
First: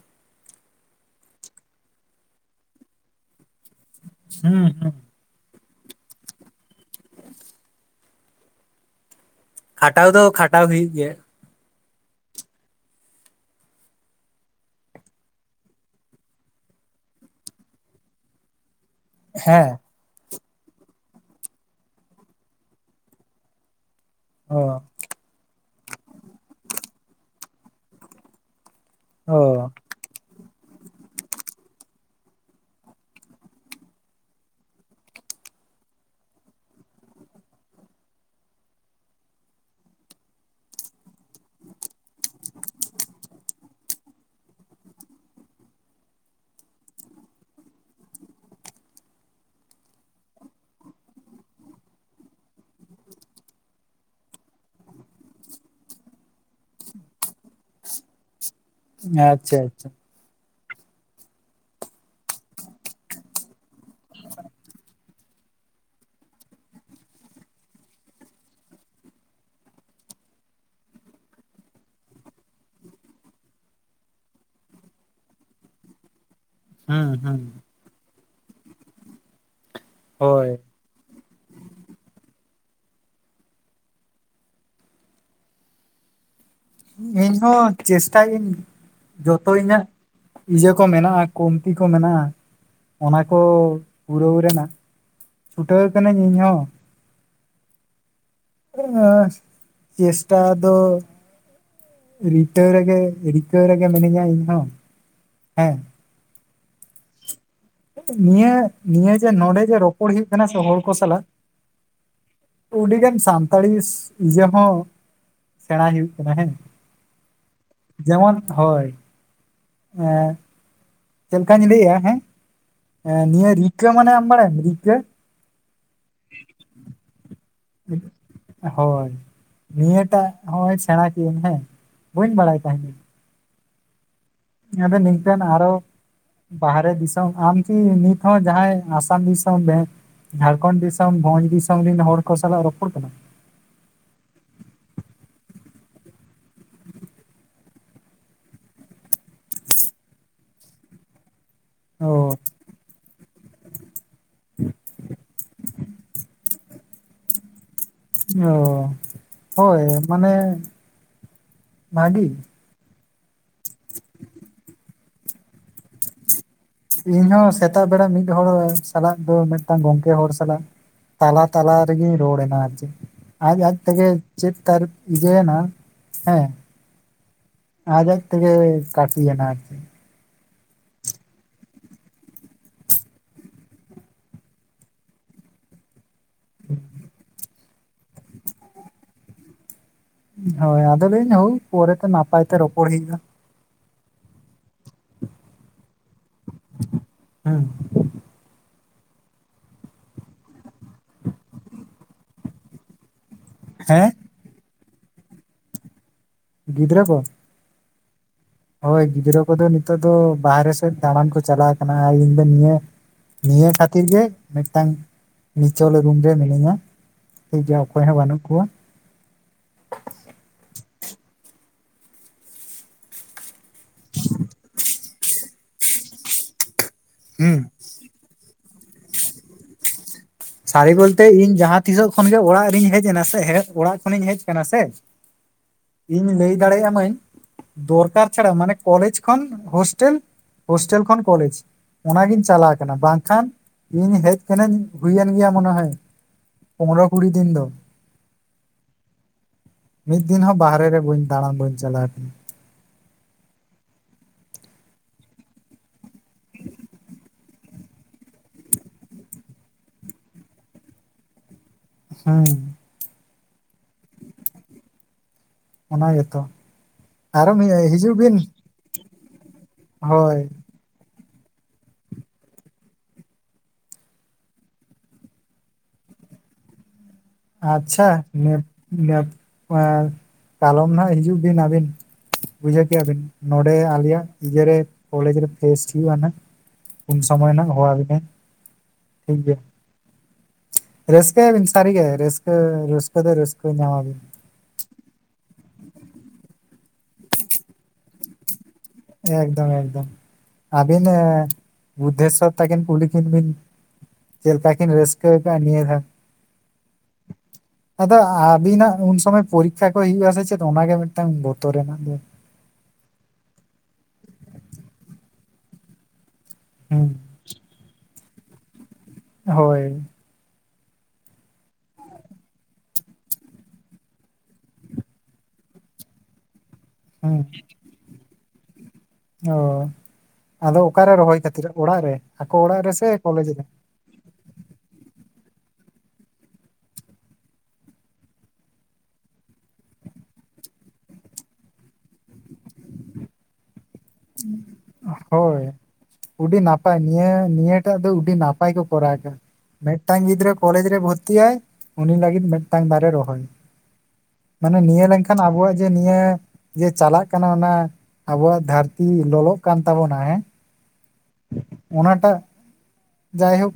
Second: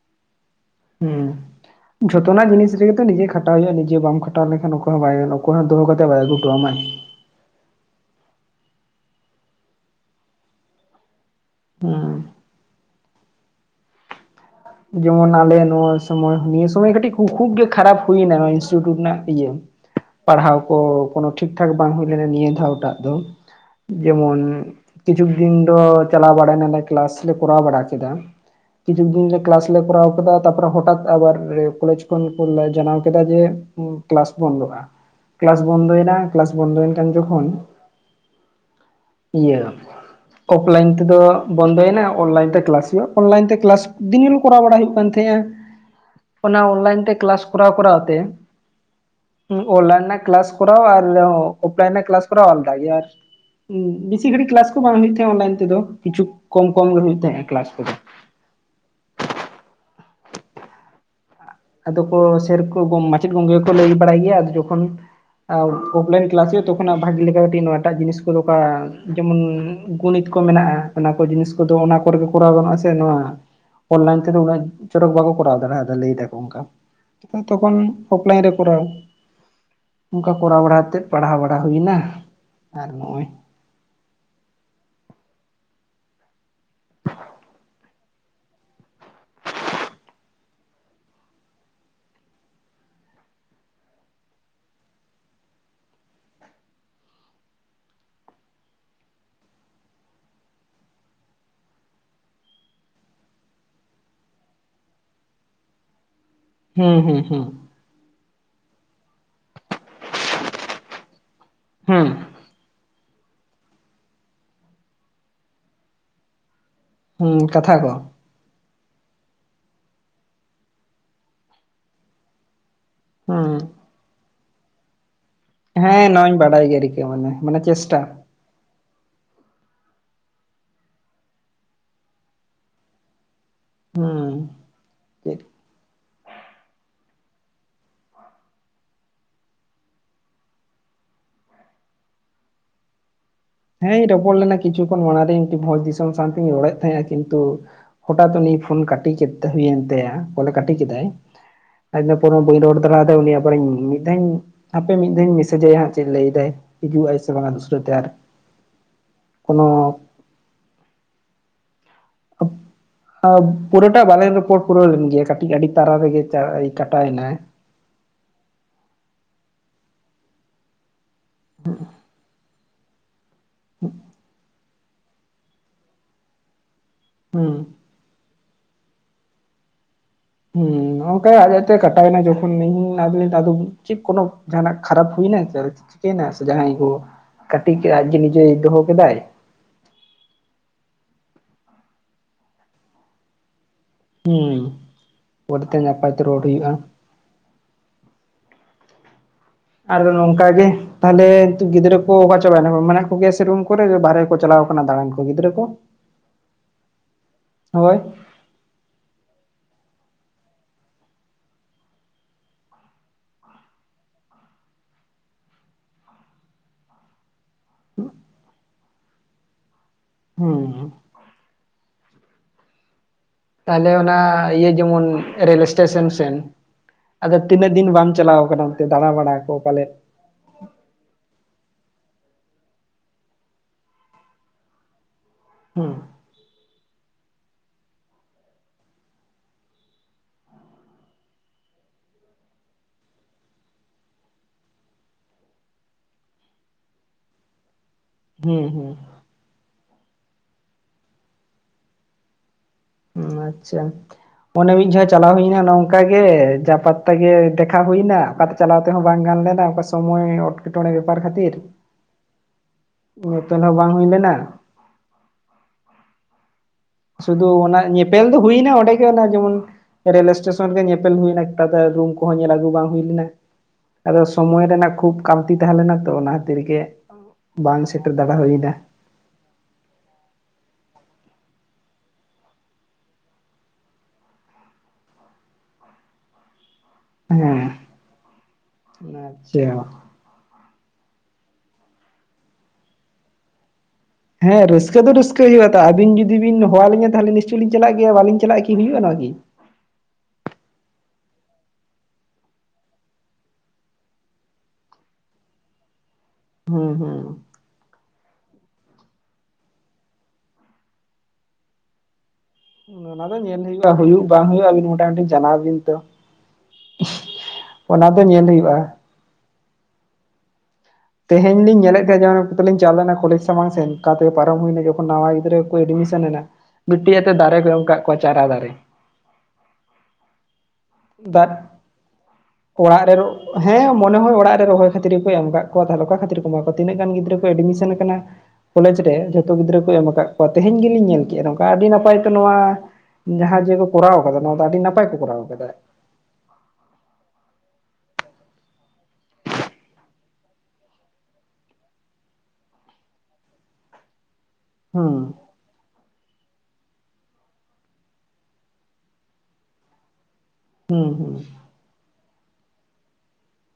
ᱦᱩᱸ ᱡᱷᱚᱛᱚᱱᱟᱜ ᱡᱤᱱᱤᱥ ᱨᱮᱜᱮᱛᱚ ᱱᱤᱡᱮ ᱠᱷᱟᱴᱟᱣ ᱦᱩᱭᱩᱜᱼᱟ, ᱱᱤᱡᱮ ᱵᱟᱢ ᱠᱷᱟᱴᱟᱣ ᱦᱩᱸ ᱞᱮᱠᱷᱟᱱ ᱚᱠᱚᱭ ᱦᱩᱸ ᱦᱚᱸ ᱵᱟᱭ ᱜᱟᱱᱚᱜᱼᱟ ᱾ <unintelligible> ᱵᱟᱲᱟᱭ ᱜᱮ <unintelligible> ᱠᱷᱟᱴᱟᱣ ᱫᱚ ᱠᱷᱟᱴᱟᱣ ᱦᱩᱭᱩᱜ ᱜᱮᱭᱟ ᱾ ᱦᱩᱸ ᱡᱮᱢᱚᱱ ᱟᱞᱮ ᱱᱚᱣᱟ ᱥᱚᱢᱚᱭ ᱱᱤᱭᱟᱹ ᱥᱚᱢᱚᱭ ᱠᱟᱹᱴᱤᱡ ᱠᱷᱩ-ᱠᱷᱩᱵ ᱜᱮ ᱠᱷᱟᱨᱟᱯ ᱦᱩᱭᱱᱟ ᱱᱚᱣᱟ ᱤᱱᱥᱴᱤᱴᱤᱭᱩᱴ ᱨᱮᱱᱟᱜ ᱾ ᱤᱭᱟᱹ ᱦᱮᱸ ᱯᱟᱲᱦᱟᱣ ᱠᱚ ᱠᱳᱱᱳ ᱴᱷᱤᱠ ᱴᱷᱟᱠ ᱵᱟᱝ ᱦᱩᱭ ᱞᱮᱱᱟ ᱱᱤᱭᱟᱹ ᱫᱷᱟᱣ ᱴᱟᱜ ᱫᱚ ᱾ ᱡᱮᱢᱚᱱ ᱚ ᱠᱤᱪᱷᱩ ᱫᱤᱱ ᱫᱚ ᱪᱟᱞᱟᱣ ᱵᱟᱲᱟᱭ ᱱᱟᱞᱮ ᱠᱞᱟᱥ ᱞᱮ ᱠᱚᱨᱟᱣ ᱵᱟᱲᱟ ᱠᱮᱫᱟ ᱠᱤᱪᱷᱩ ᱫᱤᱱ ᱾ ᱚ ᱠᱞᱟᱥ ᱞᱮ ᱠᱚᱨᱟᱣ ᱠᱟᱫᱟ ᱾ ᱛᱟᱨ ᱯᱚᱨᱮ ᱦᱚᱴᱟᱛ ᱟᱵᱟᱨ ᱠᱚᱞᱮᱡᱽ ᱠᱷᱚᱱ ᱠᱚ ᱡᱟᱱᱟᱣ ᱠᱮᱫᱟ ᱡᱮ ᱠᱞᱟᱥ ᱵᱚᱱᱫᱚᱜᱼᱟ ᱾ ᱠᱞᱟᱥ ᱵᱚᱱᱫᱚ ᱭᱮᱱᱟ ᱠᱞᱟᱥ ᱵᱚᱱᱫᱚᱭᱮᱱ ᱠᱷᱟᱱ ᱡᱚᱠᱷᱚᱱ ᱾ ᱤᱭᱟᱹ ᱚᱯᱷᱞᱟᱭᱤᱱ ᱛᱮᱫᱚ ᱵᱚᱱᱫᱚᱭᱮᱱᱟ ᱚᱱᱞᱟᱭᱤᱱ ᱛᱮ ᱠᱞᱟᱥ ᱦᱩᱭᱩᱜᱼᱟ ᱚᱱᱞᱟᱭᱤᱱ ᱛᱮ ᱠᱞᱟᱥ ᱫᱤᱱ ᱠᱚᱨᱟᱣ ᱵᱟᱲᱟ ᱦᱩᱭᱩᱜ ᱠᱟᱱ ᱛᱟᱦᱮᱸᱱᱟ, ᱚᱱᱟ ᱚᱱᱞᱟᱭᱤᱱ ᱛᱮ ᱠᱞᱟᱥ ᱠᱚᱨᱟᱣ ᱠᱚᱨᱟᱣ ᱛᱮ᱾ ᱚᱱᱞᱟᱭᱤᱱ ᱨᱮᱱᱟᱜ ᱠᱞᱟᱥ ᱠᱚᱨᱟᱣ ᱟᱨ ᱚᱯᱷᱞᱟᱭᱤᱱ ᱨᱮᱱᱟᱜ ᱠᱞᱟᱥ ᱠᱚᱨᱟᱣ ᱟᱞᱫᱟ ᱜᱮᱭᱟ ᱟᱨ ᱵᱤᱥᱤ ᱜᱷᱟᱲᱤ ᱠᱞᱟᱥ ᱠᱚ ᱵᱟᱝ ᱦᱩᱭᱩᱜ ᱛᱟᱦᱮᱸᱜ ᱚᱱᱞᱟᱭᱤᱱ ᱛᱮᱫ ᱠᱤᱪᱷᱩ ᱠᱚᱢ ᱠᱚᱢ ᱜᱮ ᱦᱩᱭᱩᱜ ᱛᱟᱦᱮᱸᱜ ᱠᱞᱟᱥ ᱠᱚᱫᱚ ᱾ ᱟᱪᱪᱷᱟ ᱟᱪᱪᱷᱟ ᱟᱫᱚ ᱠᱚ ᱥᱮᱨ ᱠᱚ ᱢᱟᱪᱮᱫ ᱜᱚᱢᱠᱮ ᱠᱚ ᱠᱚ ᱞᱟᱹᱭ ᱵᱟᱲᱟᱭ ᱜᱮᱭᱟ ᱟᱫᱚ ᱡᱚᱠᱷᱚᱱ ᱚᱯᱷᱞᱟᱭᱤᱱ ᱠᱞᱟᱥ ᱦᱩᱭᱩᱜ-ᱟ ᱛᱚᱠᱷᱚᱱ ᱵᱷᱟᱜᱤ ᱞᱮᱠᱟ ᱠᱟᱹᱴᱤᱡ ᱱᱚᱣᱟ ᱴᱟᱜ ᱡᱤᱱᱤᱥ ᱠᱚ ᱫᱚᱠᱚ ᱡᱮᱢᱚᱱ ᱜᱩᱱᱤᱛ ᱠᱚ ᱢᱮᱱᱟᱜᱼᱟ ᱚᱱᱟ ᱠᱚ ᱡᱤᱱᱤᱥ ᱠᱚᱫᱚ ᱚᱱᱟ ᱠᱚᱨᱮ ᱜᱮ ᱠᱚᱨᱟᱣ ᱜᱟᱱᱚᱜᱼᱟ ᱥᱮ ᱱᱚᱣᱟ᱾ ᱚᱱᱞᱟᱭᱤᱱ ᱛᱮ ᱫᱚ ᱩᱱᱟ. ᱜ ᱪᱚᱨᱚᱠ ᱵᱟᱠᱚ ᱠᱚᱟᱣᱫᱟ ᱞᱟᱹᱭ ᱫᱟᱠᱚ ᱚᱱᱠᱟ ᱦᱩᱸ ᱦᱩᱸ ᱛᱚᱠᱷᱚᱱ ᱚᱯᱷᱞᱟᱭᱤᱱ ᱨᱮ ᱠᱚᱨᱟᱣ ᱚᱱᱠᱟ ᱦᱳᱭ ᱠᱚᱨᱟᱣ ᱵᱟᱲᱟ ᱟᱛᱮᱫ ᱯᱟᱲᱦᱟᱣ ᱵᱟᱲᱟ ᱦᱩᱭᱱᱟ ᱟᱨ ᱱᱚᱜᱼᱚᱭ᱾ ᱤᱧᱦᱚᱸ ᱪᱮᱥᱴᱟᱭᱟᱹᱧ ᱡᱚᱛᱚ ᱤᱧᱟᱹᱜ ᱤᱭᱟᱹ ᱠᱚ ᱢᱮᱱᱟᱜᱼᱟ, ᱠᱳᱢᱛᱤ ᱠᱚ ᱢᱮᱱᱟᱜᱼᱟ᱾ ᱚᱱᱟ ᱠᱚ ᱯᱩᱨᱟᱹᱣ ᱨᱮᱱᱟᱜ ᱪᱷᱩᱴᱟᱹᱣ ᱠᱟᱹᱱᱟᱹᱧ ᱤᱧᱦᱚᱸ ᱾ ᱦᱮᱸ ᱪᱮᱥᱴᱟ ᱫᱚ ᱨᱤᱠᱟᱹ ᱨᱮᱜᱮ ᱨᱤᱠᱟᱹ ᱨᱮᱜᱮ ᱢᱤᱱᱟᱹᱧᱟ ᱤᱧ ᱦᱚᱸ ᱦᱮᱸ᱾ ᱦᱩᱸ ᱦᱩᱸ ᱦᱩᱸ ᱱᱤᱭᱟᱹ ᱱᱤᱭᱟᱹ ᱡᱮ ᱱᱚᱸᱰᱮ ᱡᱮ ᱨᱚᱯᱚᱲ ᱦᱩᱭᱩᱜ ᱠᱟᱱᱟ ᱥᱮ ᱦᱚᱲ ᱠᱚ ᱥᱟᱞᱟᱜ ᱦᱩᱸ ᱟᱹᱰᱤᱜᱟᱱ ᱥᱟᱱᱛᱟᱲᱤ ᱤᱭᱟᱹ ᱦᱚᱸ ᱥᱮᱬᱟᱭ ᱦᱩᱭᱩᱜ ᱠᱟᱱᱟ ᱦᱮᱸ ᱦᱩᱸ ᱠᱟᱛᱷᱟ ᱠᱚ ᱡᱟᱦᱟᱱ ᱦᱚᱭ ᱮ ᱪᱮᱫ ᱞᱮᱠᱟᱧ ᱞᱟᱹᱭᱮᱜᱼᱟ ᱦᱮᱸ ᱦᱩᱸ ᱱᱤᱭᱟᱹᱜᱤ ᱨᱤᱠᱟᱹ ᱢᱟᱱᱮ ᱟᱢ ᱵᱟᱲᱟᱭᱟᱢ ᱨᱤᱠᱟᱹ ᱦᱮᱸ ᱱᱚᱣᱟᱧ ᱵᱟᱰᱟᱭ ᱜᱮᱭᱟ ᱠᱤᱠᱟᱹ ᱢᱟᱱᱮ ᱢᱟᱱᱮ ᱪᱮᱥᱴᱟ ᱦᱳᱭ ᱱᱤᱭᱟᱹᱴᱟᱜ ᱦᱚᱸᱜᱚᱭ ᱥᱮᱬᱟ ᱠᱮᱜᱤᱭᱟᱹᱟᱹᱧ ᱦᱮᱸ ᱵᱟᱹᱧ ᱵᱟᱲᱟᱭ ᱛᱟᱦᱮᱸᱱᱟ ᱦᱩᱸ ᱟᱫᱚ ᱱᱤᱝᱠᱟᱹᱱ ᱪᱮᱫ ᱟᱨᱚ ᱵᱟᱦᱨᱮ ᱫᱤᱥᱚᱢ ᱟᱢᱠᱤ ᱱᱤᱛᱦᱚᱸ ᱡᱟᱦᱟᱸᱭ ᱟᱥᱟᱢ ᱫᱤᱥᱚᱢ ᱵᱮ ᱡᱷᱟᱲᱠᱷᱚᱱ ᱫᱤᱥᱚᱢ ᱵᱷᱚᱸᱡᱽ ᱫᱤᱥᱚᱢ ᱨᱮᱱ ᱦᱚᱲ ᱠᱚ ᱥᱟᱞᱟᱜ ᱨᱚᱯᱚᱲ ᱠᱟᱱᱟᱢ ᱦᱮᱸ ᱤᱧ ᱨᱚᱯᱚᱲ ᱞᱮᱱᱟ ᱠᱤᱪᱷᱩ ᱠᱷᱚᱱ ᱢᱟᱲᱟᱝ ᱨᱮ ᱵᱷᱚᱸᱡᱽ ᱫᱤᱥᱚᱢ ᱥᱟᱶᱛᱤᱧ ᱨᱚᱲᱮᱫ ᱛᱟᱸᱦᱮᱱᱟ ᱠᱤᱱᱛᱩ ᱦᱚᱴᱟᱛ ᱩᱱᱤᱭ ᱯᱷᱳᱱ ᱠᱟᱹᱴᱤ ᱠᱮᱫ ᱦᱩᱭᱮᱱ ᱛᱟᱭᱟ ᱠᱚᱞᱮ ᱠᱟᱹᱴᱤ ᱠᱮᱫᱟᱭ ᱚ ᱤᱱᱟᱹ ᱯᱚᱨᱮ ᱵᱟᱧ ᱨᱚᱲ ᱫᱟᱲᱮᱭᱟᱫᱟ <unintelligible> ᱛᱟᱨᱯᱚᱨᱮ ᱢᱤᱫ ᱫᱷᱟᱣ ᱤᱧ ᱦᱟᱯᱮ ᱢᱤᱫ ᱫᱷᱟᱣ ᱤᱧ ᱢᱮᱥᱮᱡᱟᱭ ᱦᱟᱸᱜ ᱪᱮᱫ ᱞᱟᱹᱭ ᱮᱫᱟᱭ ᱦᱤᱡᱩᱜ ᱟᱭ ᱥᱮ ᱵᱟᱝᱟ ᱫᱚᱩᱥᱨᱟᱟᱹ ᱛᱮ ᱟᱨ ᱚ ᱠᱳᱱᱳ ᱦᱳᱭ ᱢᱟᱱᱮ ᱵᱷᱟᱜᱤ ᱟᱸᱻ ᱯᱩᱨᱟᱹᱴᱟ ᱵᱟᱞᱤᱧ ᱨᱚᱯᱚᱨ ᱯᱩᱨᱟᱹᱣ ᱞᱮᱱ ᱜᱮᱭᱟ ᱠᱟᱹᱴᱤᱡ ᱟᱹᱰᱤ ᱛᱟᱨᱟ ᱨᱮᱜᱮ ᱪᱟ ᱤᱧᱦᱚᱸ ᱥᱮᱛᱟᱜ ᱵᱮᱲᱟ ᱢᱤᱫ ᱦᱚᱲ ᱥᱟᱞᱟᱜ ᱫᱚ ᱢᱤᱫᱴᱟᱝ ᱜᱚᱝᱠᱮ ᱦᱚᱲ ᱥᱟᱞᱟᱜ ᱛᱟᱞᱟ ᱛᱟᱞᱟ ᱨᱮᱜᱮᱧ ᱨᱚᱲᱱᱟ ᱟᱨ ᱪᱮᱫ ᱟᱡ ᱟᱡ ᱛᱮᱜᱮ ᱪᱮᱫ ᱛᱟᱨ <unintelligible> ᱮᱱᱟ ᱦᱮᱸ ᱦᱩᱸ ᱟᱡ ᱟᱡ ᱛᱮᱜᱮ ᱠᱟᱴᱤ ᱮᱱᱟ ᱟᱛᱮ ᱦᱩᱸ ᱱᱚᱝᱠᱟ ᱟᱡ ᱟᱡᱛᱮ ᱠᱟᱴᱟᱣᱮᱱᱟ ᱡᱚᱠᱷᱚᱱ ᱱᱤᱧ <unintelligible> ᱟᱫᱚ ᱪᱮᱫ ᱠᱚᱱᱚ ᱡᱟᱸᱦᱱᱟᱜ ᱠᱷᱟᱨᱟᱯ ᱦᱩᱭᱮᱱᱟ ᱥᱮ ᱥᱮ ᱡᱟᱦᱟᱸᱭ ᱠᱚ ᱠᱟᱹᱴᱤ ᱠᱮᱫᱟ ᱟᱡ ᱜᱮ ᱱᱤᱡᱮ ᱫᱚᱦᱚ ᱠᱮᱫᱟᱭ ᱦᱳᱭ ᱟᱫᱚ ᱞᱤᱧ ᱞᱟᱹᱭᱫᱟ ᱦᱳᱭ ᱯᱚᱨᱮᱛᱮ ᱱᱟᱯᱟᱭ ᱛᱮ ᱨᱚᱯᱚᱲ ᱦᱩᱭᱩᱜᱼᱟ ᱦᱩᱸ ᱚᱰᱮᱛᱮ ᱱᱟᱯᱟᱭ ᱛᱮ ᱨᱚᱲ ᱦᱩᱭᱩᱜᱼᱟ ᱦᱩᱸ ᱟᱨ ᱫᱚ ᱱᱚᱝᱠᱟ ᱜᱮ ᱛᱟᱦᱚᱞᱮ ᱜᱤᱫᱽᱨᱟᱹ ᱠᱚ ᱚᱠᱟ ᱪᱟᱵᱟᱭᱱᱟ ᱠᱚᱜᱭᱟ ᱥᱮ ᱨᱩᱢ ᱠᱚᱨᱮ ᱦᱮᱸ ᱵᱟᱨᱮ ᱠᱚ ᱪᱟᱞᱟᱣ ᱠᱟᱱᱟ ᱫᱟᱬᱟᱱ ᱠᱚ ᱜᱤᱫᱽᱨᱟᱹ ᱠᱚ ᱜᱤᱫᱽᱨᱟᱹ ᱠᱚ ᱦᱳᱭ ᱦᱳᱭ ᱜᱤᱫᱽᱨᱟᱹ ᱠᱚᱫᱚ ᱱᱤᱛᱚᱜ ᱫᱚ ᱵᱟᱦᱨᱮ ᱥᱮᱫ ᱫᱟᱬᱟᱱ ᱠᱚ ᱪᱟᱞᱟᱣ ᱠᱟᱱᱟ ᱤᱧ ᱫᱚ ᱱᱤᱭᱟᱹ ᱱᱤᱭᱟᱹ ᱠᱷᱟᱹᱛᱤᱨ ᱜᱮ ᱢᱤᱫᱴᱟᱝ ᱱᱤᱪᱚᱞ ᱨᱩᱢ ᱨᱮ ᱢᱤᱱᱟᱹᱧᱟ ᱴᱷᱤᱠᱜᱮᱭᱟ ᱚᱠᱚᱭ ᱦᱚᱸ ᱵᱟᱹᱱᱩᱜ ᱠᱚᱣᱟ ᱦᱩᱸ ᱛᱟᱦᱞᱮ ᱚᱱᱟ ᱤᱭᱟᱹ ᱡᱮᱢᱚᱱ ᱨᱮᱹᱞ ᱮᱴᱮᱥᱚᱱ ᱥᱮᱱ ᱟᱫᱚ ᱦᱩᱸ ᱛᱤᱱᱟᱹᱜ ᱫᱤᱱ ᱵᱟᱢ ᱪᱟᱞᱟᱣ ᱟᱠᱟᱱᱟ ᱱᱚᱛᱮ ᱫᱟᱬᱟ ᱵᱟᱲᱟ ᱠᱚ ᱯᱟᱞᱮᱫ ᱥᱟᱹᱨᱤ ᱜᱚᱞᱛᱮ ᱤᱧ ᱡᱟᱦᱟᱸ ᱛᱤᱥᱚᱜ ᱠᱷᱚᱱᱜᱮ ᱚᱲᱟᱜ ᱨᱤᱧ ᱦᱮᱡ ᱮᱱᱟ ᱥᱮ ᱦᱮᱡ ᱚᱲᱟᱜ ᱠᱷᱚᱱᱤᱧ ᱦᱮᱡ ᱟᱠᱟᱱᱟ ᱥᱮ ᱻ ᱦᱩᱸ ᱤᱧ ᱞᱟᱹᱭ ᱫᱟᱲᱮᱭᱟᱜᱢᱟᱹᱧ ᱫᱚᱨᱠᱟᱨ ᱪᱷᱟᱲᱟ ᱢᱟᱱᱮ ᱠᱚᱞᱡᱽ ᱠᱷᱚᱱ ᱦᱳᱥᱴᱮᱞ ᱦᱳᱥᱴᱮᱞ ᱠᱷᱚᱱ ᱠᱚᱞᱮᱡᱽ ᱚᱱᱟᱜᱤᱧ ᱪᱟᱞᱟᱣ ᱟᱠᱟᱱᱟ ᱵᱟᱝᱠᱷᱟᱱ ᱤᱧ ᱦᱮᱡ ᱠᱟᱱᱟᱧ ᱩᱭ ᱟᱱ ᱜᱮᱭᱟ ᱢᱚᱱᱮ ᱦᱚ ᱯᱚᱱᱨᱚ ᱠᱩᱲᱤ ᱫᱤᱱ ᱫᱚ ᱦᱩᱸ ᱦᱩᱸ ᱢᱤᱫ ᱫᱤᱱ ᱦᱚᱸ ᱵᱟᱦᱨᱮ ᱨᱮ ᱵᱟᱹᱫᱬᱟᱱ ᱵᱟᱹᱧ ᱪᱟᱞᱟᱣ ᱟᱠᱟᱱᱟ ᱦᱩᱸ ᱟᱪᱪᱷᱟ ᱢᱚᱱᱮ ᱢᱤᱫ ᱡᱷᱟᱣ ᱪᱟᱞᱟᱣ ᱦᱩᱭᱮᱱᱟ ᱱᱚᱝᱠᱟ ᱜᱮ ᱡᱟᱯᱟ ᱛᱮᱜᱮ ᱫᱮᱠᱷᱟ ᱦᱩᱭᱱᱟ ᱚᱠᱟ ᱪᱟᱞᱟᱣ ᱛᱮᱦᱚᱸ ᱵᱟᱝ ᱜᱟᱱ ᱞᱮᱱᱟ ᱚᱠᱟ ᱥᱚᱢᱚᱭ ᱚᱴᱠᱮᱴᱚᱬᱮ ᱵᱮᱯᱟᱨ ᱠᱷᱟᱹᱛᱤᱨ ᱦᱮᱸ ᱱᱤᱛᱚᱱ ᱦᱚᱸ ᱵᱟᱝ ᱦᱩᱭ ᱞᱮᱱᱟ ᱚᱱᱟ ᱜᱮᱛᱚ ᱥᱩᱫᱩ ᱟᱨᱚ ᱚᱱᱟ ᱦᱤᱡᱩᱜ ᱧᱮᱯᱮᱞ ᱵᱤᱱ ᱫᱚ ᱦᱩᱭᱱᱟ ᱚᱸᱰᱮ ᱜᱮ ᱚᱱᱟ ᱡᱮᱢᱚᱱ ᱨᱮᱞ ᱦᱳᱭ ᱮᱥᱴᱮᱥᱚᱱ ᱨᱮ ᱧᱮ ᱯᱮᱞ ᱦᱩᱭᱱᱟ ᱮᱴᱟᱜᱟ ᱨᱩᱢ ᱠᱚᱦᱚᱸ ᱧᱮᱞ ᱟᱹᱜᱩ ᱵᱟᱝ ᱦᱩᱭ ᱞᱮᱱᱟ ᱟᱫᱚ ᱥᱚᱢᱚᱭ ᱨᱮᱱᱟᱜ ᱠᱷᱩᱵ ᱠᱟᱹᱞᱛᱤ ᱛᱟᱦᱮᱸ ᱞᱮᱱᱟ ᱛᱚ ᱚᱱᱟ ᱠᱷᱟᱹᱛᱤᱨ ᱜᱮ ᱵᱟᱝ ᱥᱮᱴᱮᱨ ᱫᱟᱲᱟ ᱦᱩᱭᱱᱟ ᱠᱟᱯᱟ ᱠᱟᱞᱚᱢ ᱱᱷᱟᱜ ᱦᱤᱡᱩᱜ ᱵᱤᱱ ᱟᱹᱵᱤᱱ ᱵᱩᱡᱷᱟᱹᱣ ᱠᱮᱭᱟ ᱵᱤᱱ ᱱᱚᱰᱮ ᱟᱞᱮᱭᱟᱜ ᱤᱭᱮᱨᱮ ᱠᱚᱞᱮᱡᱽ ᱨᱮ ᱯᱷᱮᱥᱴ ᱦᱩᱭᱩᱜ ᱟ ᱱᱷᱟᱜ ᱩᱱ ᱦᱮᱸ ᱥᱚᱢᱚᱭ ᱱᱷᱟᱜ ᱦᱚᱦᱚᱵᱤᱱᱟᱭ ᱴᱷᱤᱠ ᱜᱮᱭᱟ ᱟᱪᱪᱷᱟ ᱨᱟᱹᱥᱠᱟᱹᱭᱟᱵᱤᱱ ᱥᱟᱹᱨᱤᱜᱮ ᱨᱟᱹᱥᱠᱟᱹ ᱨᱟᱹᱥᱠᱟᱹ ᱫᱚ ᱨᱟᱹᱥᱠᱟᱹ ᱧᱟᱢᱟᱵᱤᱱ ᱦᱮᱸ ᱨᱟᱹᱥᱠᱟᱹ ᱫᱚ ᱨᱟᱹᱥᱠᱟᱹ ᱦᱩᱭᱩᱜ ᱟ ᱛᱟᱦ ᱟᱵᱤᱱ ᱡᱩᱫᱤ ᱵᱤᱱ ᱦᱚᱣᱟᱞᱤᱧᱟ ᱛᱟᱦᱞᱮ ᱱᱤᱥᱪᱚᱭ ᱞᱤᱧ ᱪᱟᱞᱟᱜ ᱜᱮᱭᱟ ᱵᱟᱞᱤᱧ ᱪᱟᱞᱟᱜ-ᱟ ᱠᱤ ᱠᱤ ᱦᱩᱭᱩᱜ-ᱟ ᱱᱚᱣᱟ ᱠᱤ ᱛᱚ ᱮᱠᱫᱚᱢ ᱟᱵᱤᱱ ᱵᱩᱫᱽᱫᱷᱮᱥᱥᱚᱨ ᱛᱟᱠᱤᱱ ᱠᱩᱞᱤ ᱠᱤᱱ ᱵᱤᱱ ᱪᱮᱫ ᱞᱮᱠᱟ ᱠᱤᱱ ᱨᱟᱹᱥᱠᱟᱹ ᱠᱟᱜᱼᱟ ᱱᱤᱭᱟᱹ ᱫᱷᱟᱣ ᱦᱩᱸ ᱦᱩᱸ ᱟᱫᱚ ᱟᱵᱤᱱᱟᱜ ᱩᱱ ᱥᱚᱢᱚᱭ ᱯᱚᱨᱤᱠᱷᱟ ᱠᱚ ᱦᱩᱭᱩᱜ ᱟ ᱥᱮ ᱪᱮᱫ ᱚᱱᱟᱜ ᱜᱮ ᱢᱤᱫᱴᱟᱝ ᱵᱚᱛᱚᱨ ᱨᱮᱱᱟᱜ ᱫᱚ ᱚᱱᱟ ᱫᱚ ᱧᱮᱞ ᱦᱩᱭᱩᱜᱼᱟ ᱦᱩᱭᱩᱜ ᱵᱟᱝ ᱦᱩᱭᱩᱜᱼᱟ ᱟᱹᱵᱤᱱ ᱢᱚᱴᱟᱢᱩᱴᱤ ᱡᱟᱱᱟᱣ ᱵᱤᱱ ᱛᱚ ᱦᱩᱸ ᱚᱱᱟ ᱫᱚ ᱧᱮᱞ ᱦᱩᱭᱩᱜᱼᱟ ᱦᱳᱭ ᱛᱮᱦᱮᱧ ᱞᱤᱧ ᱧᱮᱞᱮᱫ ᱛᱟᱦᱮᱸᱫ ᱡᱮ ᱚᱱᱟ ᱠᱷᱟᱛᱤᱨ ᱞᱤᱧ ᱪᱟᱞᱟᱣ ᱞᱮᱱᱟ ᱠᱚᱞᱮᱡ ᱥᱟᱢᱟᱝ ᱥᱮᱫ ᱠᱟᱛᱮ ᱯᱟᱨᱚᱢ ᱦᱩᱭᱱᱟ ᱡᱚᱠᱷᱚᱱ ᱱᱟᱣᱟ ᱜᱤᱫᱽᱨᱟᱹ ᱮᱰᱢᱤᱥᱚᱱ ᱮᱱᱟ ᱵᱤᱴᱤ ᱟᱛᱮ ᱦᱩᱸ ᱫᱟᱨᱮ ᱠᱚ ᱮᱢ ᱠᱟᱜ ᱠᱚᱣᱟ ᱪᱟᱨᱟ ᱫᱟᱨᱮ ᱚ ᱟᱫᱚ ᱚᱠᱟᱨᱮ ᱨᱚᱦᱚᱭ ᱫᱟᱜ ᱠᱷᱟᱛᱤᱨ ᱚᱲᱟᱜ ᱨᱮ ᱟᱠᱚ ᱚᱲᱟᱜ ᱨᱮᱥᱮ ᱠᱚᱞᱮᱡᱽ ᱨᱮ? ᱢᱚᱱᱮ ᱦᱚᱭ ᱚᱲᱟᱜ ᱨᱮ ᱨᱚᱦᱚᱭ ᱠᱷᱟᱹᱛᱤᱨ ᱜᱮ ᱠᱚ ᱮᱢ ᱠᱟᱜ ᱠᱚᱣᱟ ᱛᱟᱦᱚᱞᱮ ᱚᱠᱟ ᱠᱷᱟᱹᱛᱤᱨ ᱠᱚ ᱮᱢᱟ ᱠᱚᱣᱟ ᱛᱤᱱᱟᱹᱜ ᱜᱟᱱ ᱜᱤᱫᱽᱨᱟᱹ ᱠᱚ ᱮᱰᱢᱤᱥᱚᱱ ᱟᱠᱟᱱᱟᱹ ᱠᱚᱞᱮᱡᱽ ᱨᱮ ᱡᱷᱚᱛᱚ ᱜᱤᱫᱽᱨᱟᱹ ᱠᱚ ᱮᱢ ᱠᱟᱜ ᱠᱚᱣᱟ ᱛᱮᱦᱮᱧ ᱜᱮᱞᱤᱧ ᱧᱮᱞ ᱠᱮᱫᱼᱟ ᱝᱠᱟ ᱟᱹᱰᱤ ᱱᱟᱯᱟᱭ ᱛᱚ ᱱᱚᱣᱟ ᱡᱟᱦᱟᱸ ᱡᱮ ᱠᱚ ᱠᱚᱨᱟᱣ ᱠᱟᱫᱟ ᱱᱚᱣᱟ ᱫᱚ ᱟᱹᱰᱤ ᱱᱟᱯᱟᱭ ᱠᱚ ᱠᱚᱨᱟᱣ ᱠᱟᱫᱟ ᱩᱰᱤ ᱱᱟᱯᱟᱭ ᱱᱤᱭᱟᱹ ᱱᱤᱭᱟᱹᱴᱟᱜ ᱫᱚ ᱩᱰᱤ ᱱᱟᱯᱟᱭ ᱠᱚ ᱠᱚᱨᱟᱣᱫᱟ ᱢᱤᱫᱴᱟᱝ ᱜᱤᱫᱽᱨᱟᱹ ᱠᱚᱞᱮᱡᱽ ᱨᱮ ᱵᱷᱚᱨᱛᱤᱟᱭ ᱩᱱᱤ ᱞᱟᱹᱜᱤᱫ ᱢᱤᱫᱴᱟᱝ ᱫᱟᱨᱮ ᱨᱚᱦᱚᱭ ᱢᱟᱱᱮ ᱱᱤᱭᱟᱹ ᱦᱩᱸ ᱞᱮᱱᱠᱷᱟᱱ ᱟᱵᱚᱣᱟᱜ ᱡᱮ ᱱᱤᱭᱟᱹ ᱡᱮ ᱪᱟᱞᱟᱜ ᱠᱟᱱᱟ ᱚᱱᱟ ᱟᱵᱚᱣᱟᱜ ᱫᱷᱟᱹᱨ ᱛᱤ ᱞᱚᱞᱚᱜ ᱠᱟᱱ ᱛᱟᱵᱚᱱᱟ ᱦᱮᱸ? ᱦᱩᱸ ᱦᱩᱸ ᱚᱱᱟᱴᱟᱜ ᱡᱟᱭ ᱦᱳᱠ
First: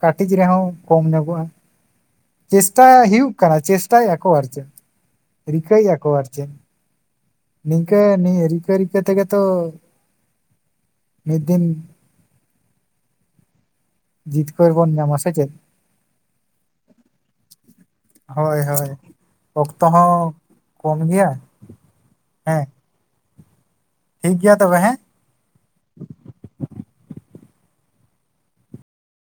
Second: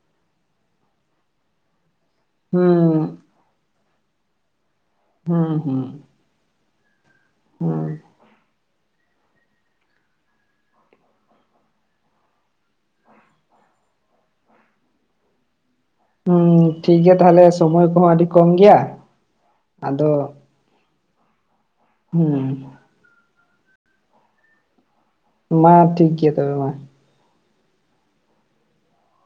ᱠᱟᱹᱴᱤᱡ ᱨᱮᱦᱚᱸ ᱠᱚᱢ ᱧᱚᱜᱚᱜᱼᱟ ᱪᱮᱥᱴᱟᱭ ᱦᱩᱸ ᱦᱩᱭᱩᱜ ᱠᱟᱱᱟ ᱪᱮᱥᱴᱟᱭᱮ ᱟᱠᱚ ᱟᱨ ᱪᱮᱫ ᱦᱩᱸ ᱦᱩᱸ ᱨᱤᱠᱟᱹᱭᱮᱜ ᱟᱠᱚ ᱟᱨ ᱪᱮᱫ ᱦᱩᱸ ᱱᱤᱝᱠᱟᱹ ᱱᱤ ᱨᱤᱠᱟᱹ ᱨᱤᱠᱟᱹ ᱛᱮᱜᱮ ᱛᱚ ᱢᱤᱫ ᱫᱤᱱ ᱡᱤᱛᱠᱟᱹᱨ ᱵᱚᱱ ᱧᱟᱢᱟ ᱥᱮ ᱪᱮᱫ? ᱦᱩᱸ ᱴᱷᱤᱠ ᱜᱮᱭᱟ ᱛᱟᱦᱞᱮ ᱥᱚᱢᱚᱭ ᱠᱚᱦᱚᱸ ᱟᱹᱰᱤ ᱠᱚᱢ ᱦᱳᱭ ᱜᱮᱭᱟ ᱦᱳᱭ ᱚᱠᱛᱚ ᱟᱫᱚ ᱦᱚᱸ ᱠᱚᱢ ᱜᱮᱭᱟ ᱦᱮᱸ ᱦᱩᱸ ᱴᱷᱤᱠ ᱜᱮᱭᱟ ᱛᱚᱵᱮ ᱦᱮᱸ ᱢᱟ ᱴᱷᱤᱠ ᱜᱮᱭᱟ ᱛᱚᱵᱮ ᱢᱟ